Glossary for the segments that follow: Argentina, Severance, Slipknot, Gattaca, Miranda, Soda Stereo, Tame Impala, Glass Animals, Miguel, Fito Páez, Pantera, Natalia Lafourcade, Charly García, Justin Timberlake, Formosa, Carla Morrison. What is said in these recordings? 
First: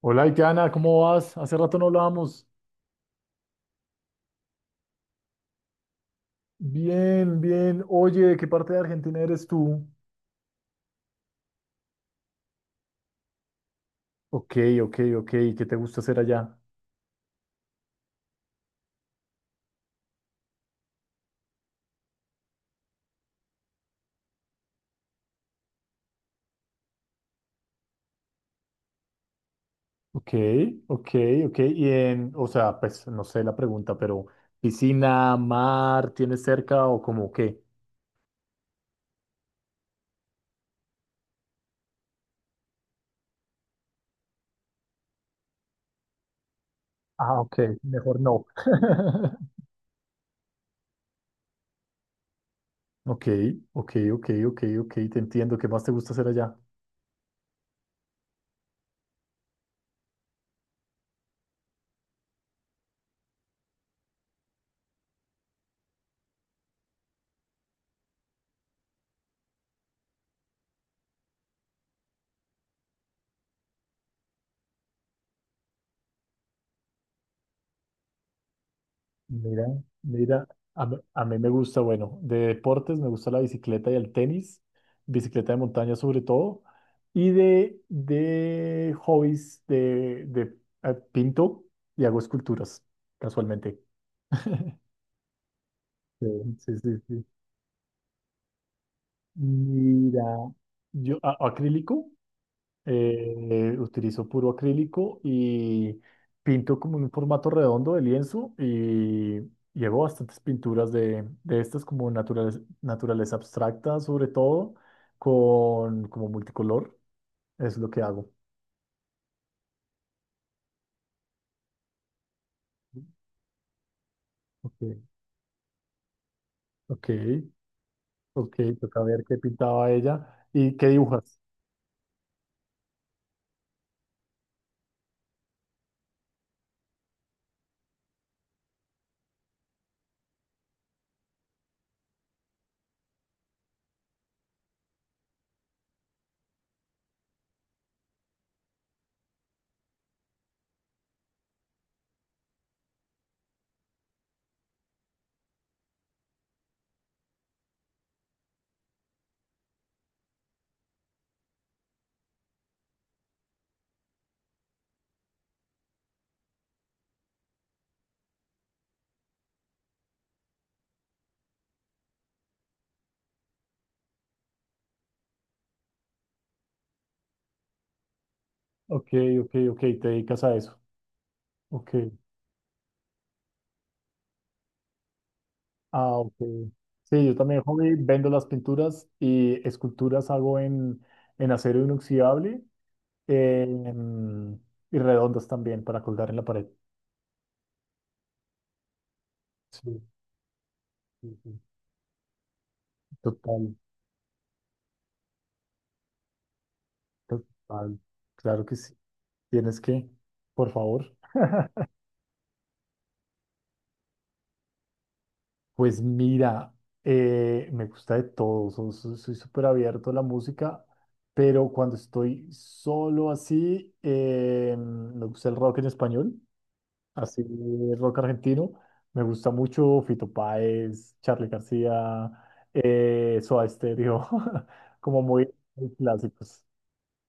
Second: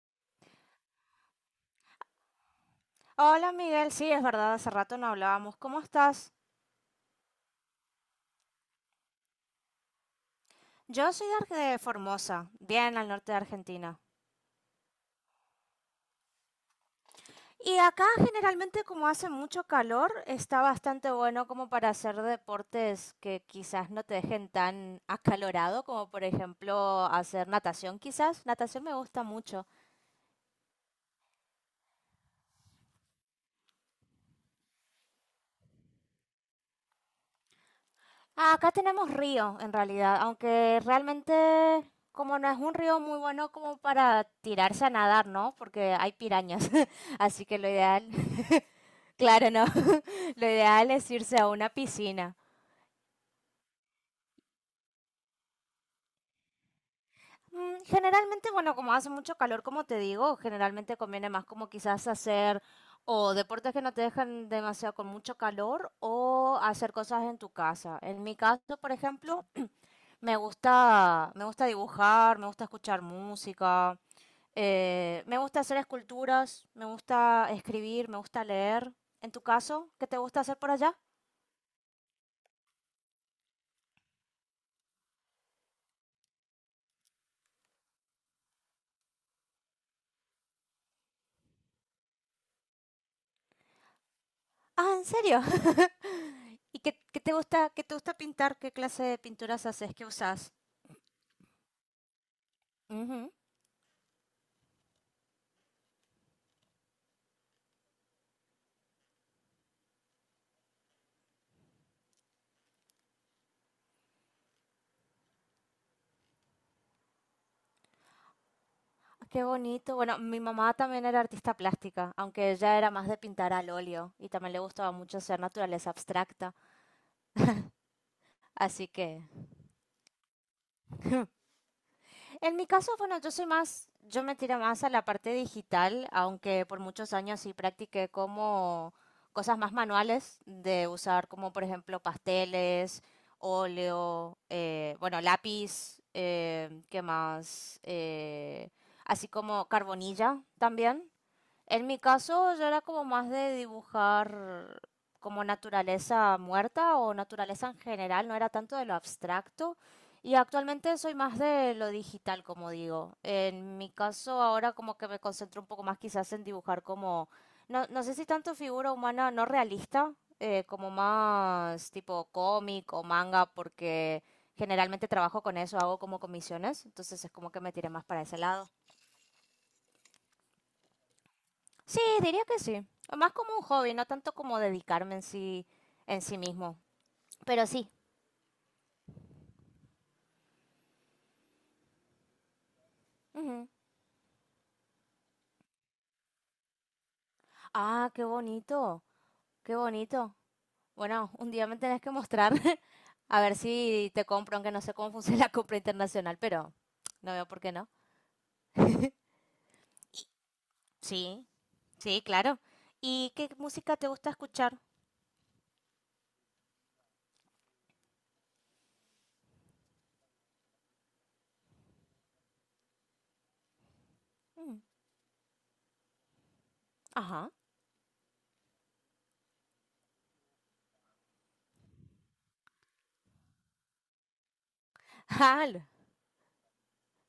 Hola, Itiana, ¿cómo vas? Hace rato no hablábamos. Hola Miguel, sí, es verdad, hace rato no hablábamos. ¿Cómo estás? Bien, bien. Oye, ¿de qué parte de Argentina eres tú? Yo soy de de Formosa, bien al norte de Argentina. Ok, ok, ok. ¿Qué te gusta hacer allá? Y acá generalmente como hace mucho calor, está bastante bueno como para hacer deportes que quizás no te dejen tan acalorado, como por ejemplo hacer natación quizás. Natación me gusta mucho. Ok, ok, ok. Y en, o sea, pues no sé la pregunta, pero ¿piscina, mar, tienes cerca o como qué? Ah, acá tenemos río en realidad, aunque realmente como no es un río muy bueno como para tirarse a nadar, ¿no? Porque hay pirañas, Ah, así ok, que lo ideal mejor no. Claro, no. Lo ideal es irse a una piscina. Ok, ok, ok, ok, ok. Te entiendo. ¿Qué más te gusta hacer allá? Generalmente, bueno, como hace mucho calor, como te digo, generalmente conviene más como quizás hacer o deportes que no te dejan demasiado con mucho calor o hacer cosas en tu casa. En mi caso, por ejemplo, me gusta dibujar, me gusta escuchar música, me gusta hacer esculturas, me gusta escribir, me gusta leer. En tu Mira, caso, ¿qué te gusta mira, hacer por allá? A mí me gusta, bueno, de deportes me gusta la bicicleta y el tenis, bicicleta de montaña sobre todo, y de hobbies de, pinto y hago esculturas, casualmente. Ah, ¿en serio? Sí, sí, ¿Y sí, sí. Qué te gusta pintar? ¿Qué clase de pinturas haces? ¿Qué Mira, usas? Acrílico, Ujú. Utilizo puro acrílico y pinto como en un formato redondo de lienzo y llevo bastantes pinturas de estas como naturaleza, naturaleza abstracta, sobre todo con como multicolor. Es lo que hago. Qué bonito. Bueno, mi mamá también era artista plástica, aunque ella era más de pintar al óleo y también le Ok, gustaba mucho hacer naturaleza abstracta. ok, ok, Así toca que ver qué pintaba ella y qué dibujas. en mi caso, bueno, yo me tiro más a la parte digital, aunque por muchos años sí practiqué como cosas más manuales de usar, como por ejemplo pasteles, óleo, bueno, lápiz, ¿qué más? Así como carbonilla también. En mi caso, yo era como más de dibujar como naturaleza muerta o naturaleza en general, no era tanto de lo abstracto. Y actualmente soy más de lo digital, como digo. En mi caso, ahora como que me concentro un poco más quizás en dibujar como, no sé si tanto figura humana no realista, como más tipo cómic o manga, porque generalmente trabajo con eso, hago como comisiones, entonces es como que me tiré más para ese lado. Ok, ok, ok, te dedicas a eso. Ok. Sí, diría que sí. Más como un hobby, no tanto como dedicarme Ah, en ok. sí mismo. Sí, yo también, Pero sí. hobby, vendo las pinturas y esculturas hago en acero inoxidable, eh, Ujú. en- y redondas también para colgar en la pared. Ah, qué bonito, qué Sí, bonito. Bueno, sí, un sí. día me tenés que mostrar. A ver Total, si te compro, aunque no sé cómo funciona la compra internacional, pero no veo por qué no. total. Claro que sí. Tienes que, por favor. Sí, sí, claro. ¿Y qué música te gusta escuchar? Pues mira, me gusta de todo, soy súper abierto a la música, pero cuando estoy solo así, Mm. me gusta el rock en español. Así Ajá. rock argentino. Me gusta mucho Fito Páez, Charly García, Soda Stereo, como muy, Ah, muy clásicos.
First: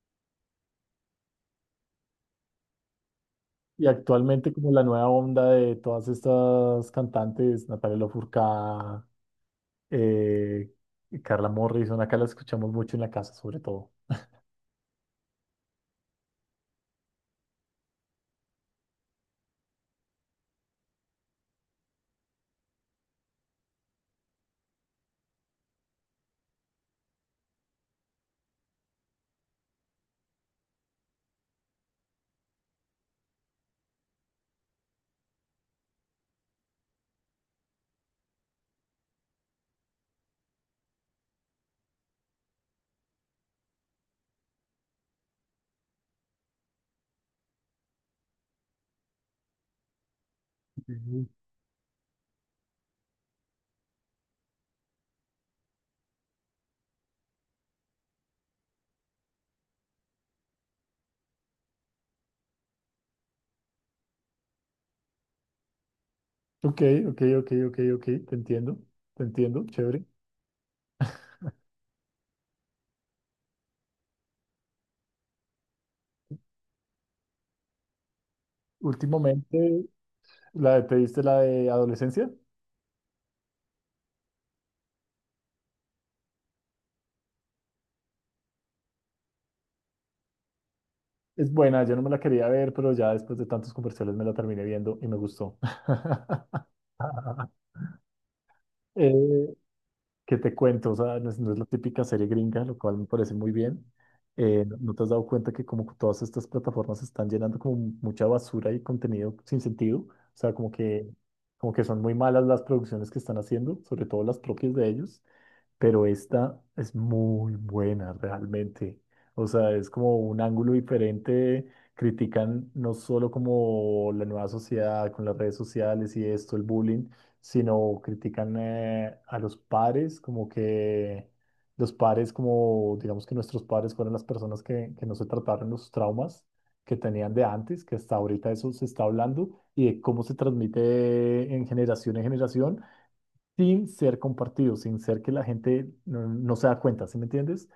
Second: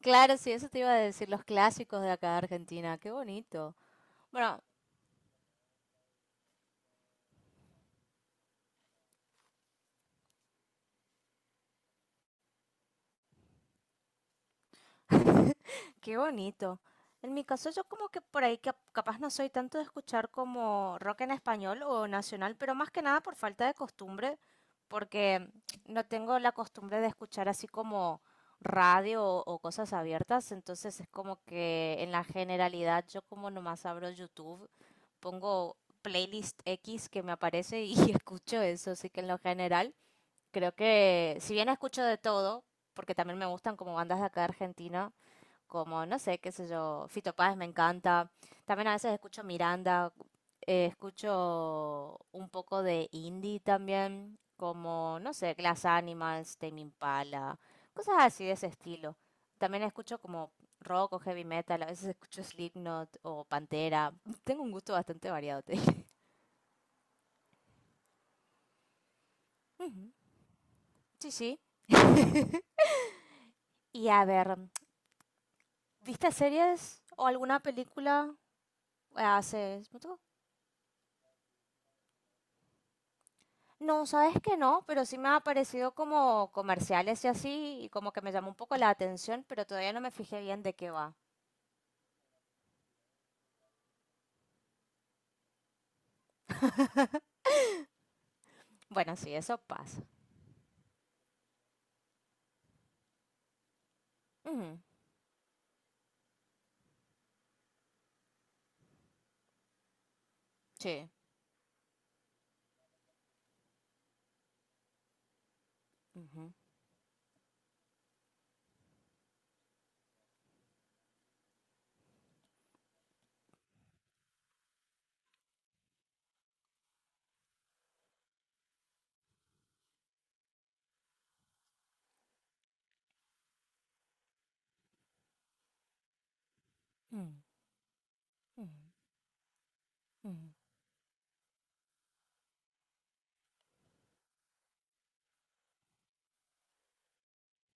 claro, sí, eso te iba a decir, los clásicos de acá de Argentina. Qué bonito. Y actualmente Bueno. como la nueva onda de todas estas cantantes, Natalia Lafourcade, eh, y Carla Morrison, acá las escuchamos mucho en la casa sobre todo. Qué bonito. En mi caso, yo como que por ahí capaz no soy tanto de escuchar como rock en español o nacional, pero más que nada por falta de costumbre, porque no tengo la costumbre de escuchar así como radio o cosas abiertas, entonces es como que en la generalidad yo como nomás abro YouTube, pongo playlist X que me aparece y escucho eso, así que en lo general creo que si bien escucho de todo, porque también me gustan como bandas de acá de Argentina, como, no sé, qué sé yo, Fito Páez me encanta. También a veces escucho Miranda, Ujú. escucho un poco de indie también, como, no sé, Glass Animals, Tame Impala, cosas así de ese estilo. También escucho como rock o heavy metal, a veces escucho Slipknot o Pantera. Tengo un gusto bastante variado, te dije. Ok, ok, ok, ok, ok, te entiendo, chévere. Ujú. Sí, sí. Y a ver, ¿viste series o alguna película hace Últimamente, ¿te diste la de adolescencia? No, sabes que no, pero sí me ha aparecido como comerciales y así, y como que me llamó un poco la atención, pero todavía no me fijé bien de qué va. Es buena, yo no me la quería ver, pero ya después de tantos comerciales me la terminé viendo y me gustó. Bueno, sí, Eh, eso pasa. ¿qué te cuento? O sea, no es la típica serie gringa, lo cual me parece muy bien. ¿No Ujú. no te has dado cuenta que como que todas estas plataformas están llenando como mucha basura y contenido sin sentido? O sea, Sí. como que son muy malas las producciones que están haciendo, sobre todo las propias de ellos, pero Ujú, esta es muy buena realmente. O sea, es como un ángulo diferente. Critican no solo como la nueva sociedad con las redes sociales y esto, el bullying, sino critican a los padres, como que los padres, como digamos que nuestros padres fueron las personas que no se trataron los traumas que tenían mm, de antes, que hasta ahorita eso se mm, está hablando y de cómo se mm. transmite en generación sin ser compartido, sin ser que la gente no se da cuenta, ¿sí me entiendes?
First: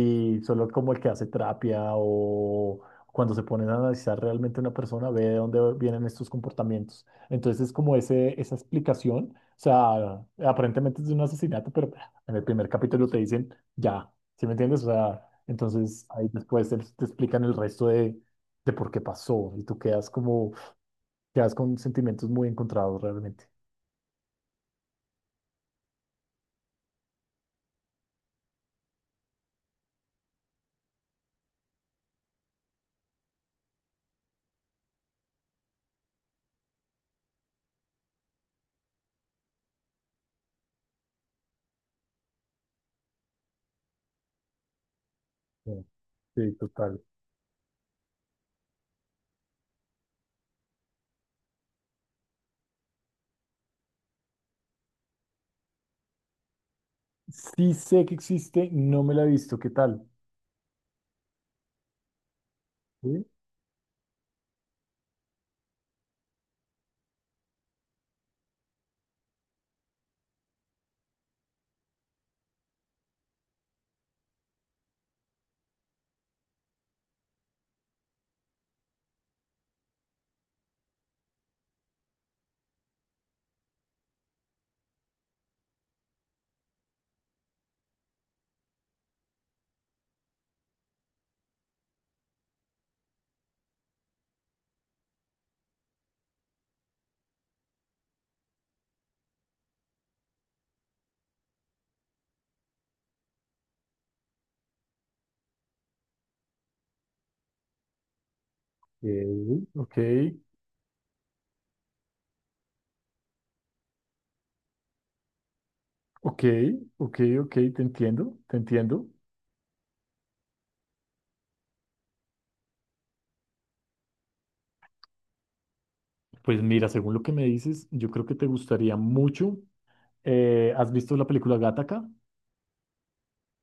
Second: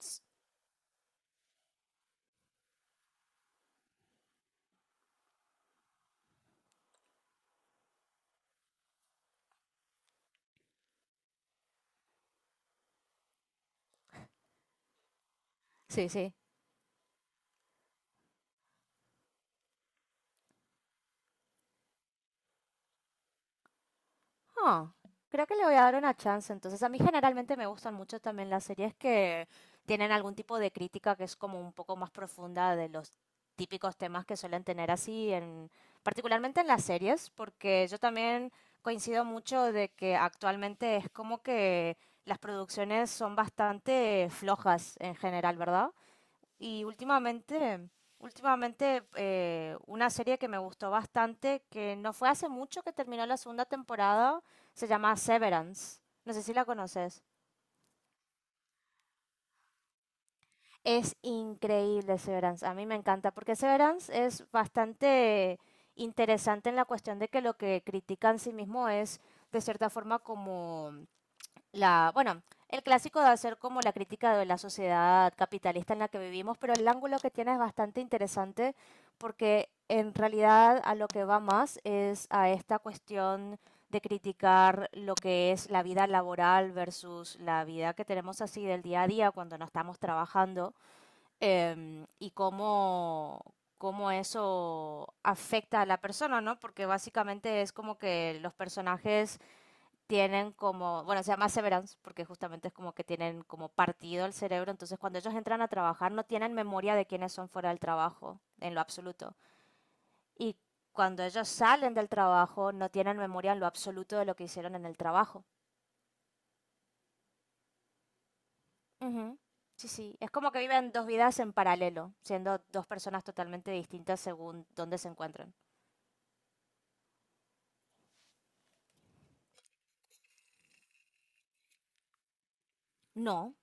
S- solo como el que hace terapia o cuando se ponen a analizar realmente una persona, ve de dónde vienen estos comportamientos. Entonces es como esa explicación, o sea, aparentemente es de un asesinato, pero en el primer capítulo te dicen, ya, ¿sí me entiendes? O sea, entonces Sí, ahí sí. después te explican el resto de por qué pasó y tú quedas quedas con sentimientos muy encontrados realmente. Ah, creo que le voy a dar una chance. Entonces, a mí generalmente me gustan mucho también las series que tienen algún tipo de crítica que es como un poco más profunda de los típicos temas que suelen tener particularmente en las series, porque yo también coincido mucho de que actualmente es como que las producciones son bastante flojas en general, Sí, ¿verdad? sí, Y total. Últimamente una serie que me gustó bastante, que no fue hace mucho que terminó la segunda temporada, se llama Severance. No sé si la conoces. Sí sé que existe, no me la he visto. ¿Qué tal? Es increíble Severance, a mí me Sí, encanta, porque Severance es bastante interesante en la cuestión de que lo que critica en sí mismo es de cierta forma como bueno, el clásico de hacer como la crítica de la sociedad capitalista en la que vivimos, pero el ángulo que tiene es bastante interesante porque en realidad a lo que va más es a esta cuestión de criticar lo que es la vida laboral versus la vida que tenemos así del día a día cuando no estamos trabajando, y cómo eso afecta a la persona, ¿no? Porque básicamente es como que los personajes tienen como, bueno, se llama severance porque justamente es como que tienen como partido el cerebro, entonces cuando ellos entran a trabajar no tienen memoria de quiénes son fuera del trabajo, en lo absoluto. Ok, Y cuando ellos salen del trabajo no tienen memoria en lo absoluto de lo que hicieron en el trabajo. ok, ok, ok, te entiendo, te entiendo. Ujú. Sí, sí, es como que viven dos vidas en paralelo, siendo dos personas totalmente distintas según dónde se encuentran. Pues mira, según lo que me dices, yo creo que te gustaría mucho. ¿Has visto la película Gattaca? No,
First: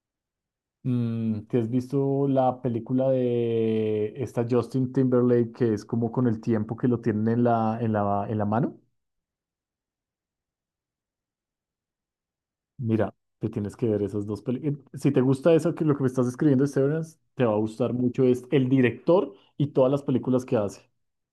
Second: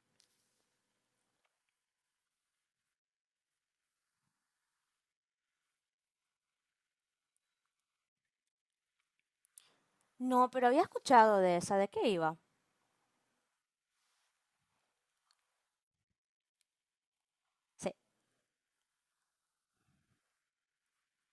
¿Te has visto la película de esta Justin Timberlake que es como con el tiempo que lo tienen en la, en la mano? no, pero había escuchado de esa, ¿de qué iba? Mira, te tienes que ver esas dos películas. Si te gusta eso que lo que me estás escribiendo de Severance, te va a Sí. gustar mucho, es el director y todas las películas que hace.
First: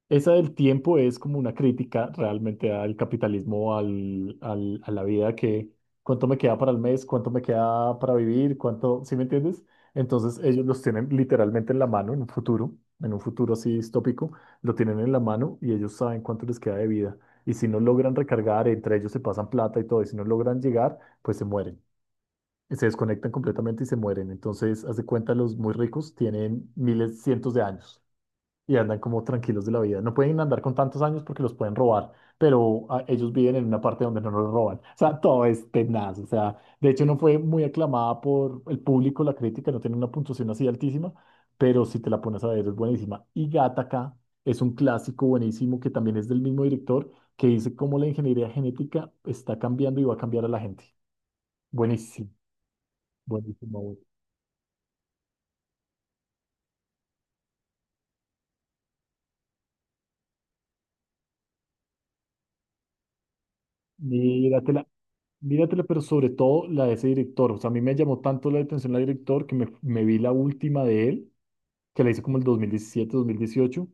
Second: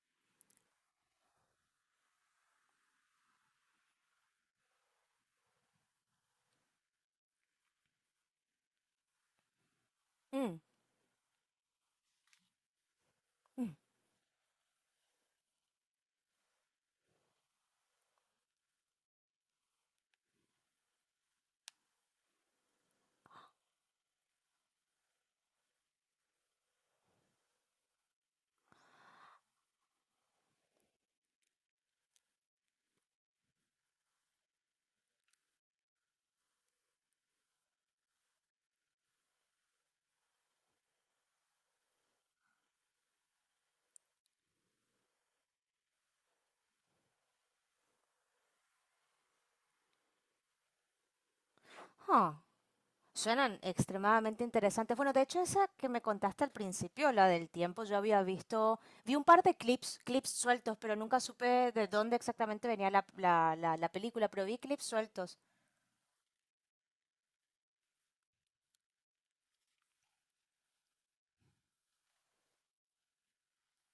Esa del tiempo es como una crítica realmente al capitalismo, a la vida que cuánto me queda para el mes, cuánto me queda para vivir, cuánto, ¿sí me entiendes? Entonces Mm, ellos los tienen literalmente en la mano en un futuro así mm. distópico, lo tienen en la mano y ellos saben cuánto les queda de vida. Y si no logran recargar, entre ellos se pasan plata y todo, y si no logran llegar, pues se mueren. Se desconectan completamente y se mueren. Entonces, haz de cuenta, los muy ricos tienen miles, cientos de años y andan como tranquilos de la vida. No pueden andar con tantos años porque los pueden robar, pero ellos viven en una parte donde no los roban. O sea, todo es tenaz. O sea, de hecho no fue muy aclamada por el público, la crítica no tiene una puntuación así altísima, pero si te la pones a ver es buenísima. Y Gattaca es un clásico buenísimo que también es del mismo director, que dice cómo la ingeniería genética está cambiando y va a cambiar a la gente. Buenísimo, Ah, suenan buenísimo, buenísimo. extremadamente interesantes. Bueno, de hecho, esa que me contaste al principio, la del tiempo, yo había visto, vi un par de clips sueltos, pero nunca supe de dónde exactamente venía la película, pero vi clips Míratela. sueltos. Míratela, pero sobre todo la de ese director. O sea, a mí me llamó tanto la atención la director que me vi la última de él, que la hice como el 2017, 2018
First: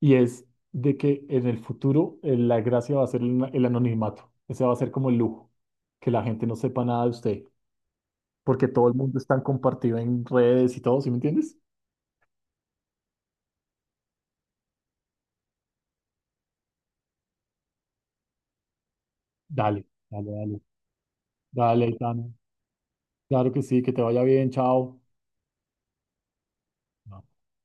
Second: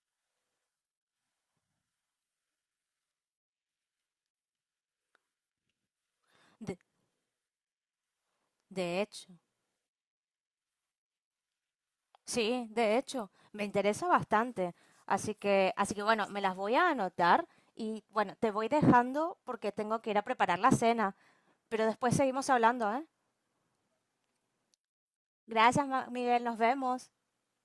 y es de que en el futuro, la gracia va a ser el anonimato. Ese va a ser como el lujo, que la gente no De, sepa nada de usted, porque todo el de mundo hecho, está compartido en redes y todo, ¿sí me entiendes? sí, de hecho, me interesa bastante. Así que bueno, me las voy a anotar y bueno, te voy dejando porque Dale, tengo que ir a dale, preparar dale. la cena, Dale, pero después Aitana. seguimos hablando, ¿eh? Claro que sí, que te vaya bien, chao. Gracias, Miguel, nos vemos.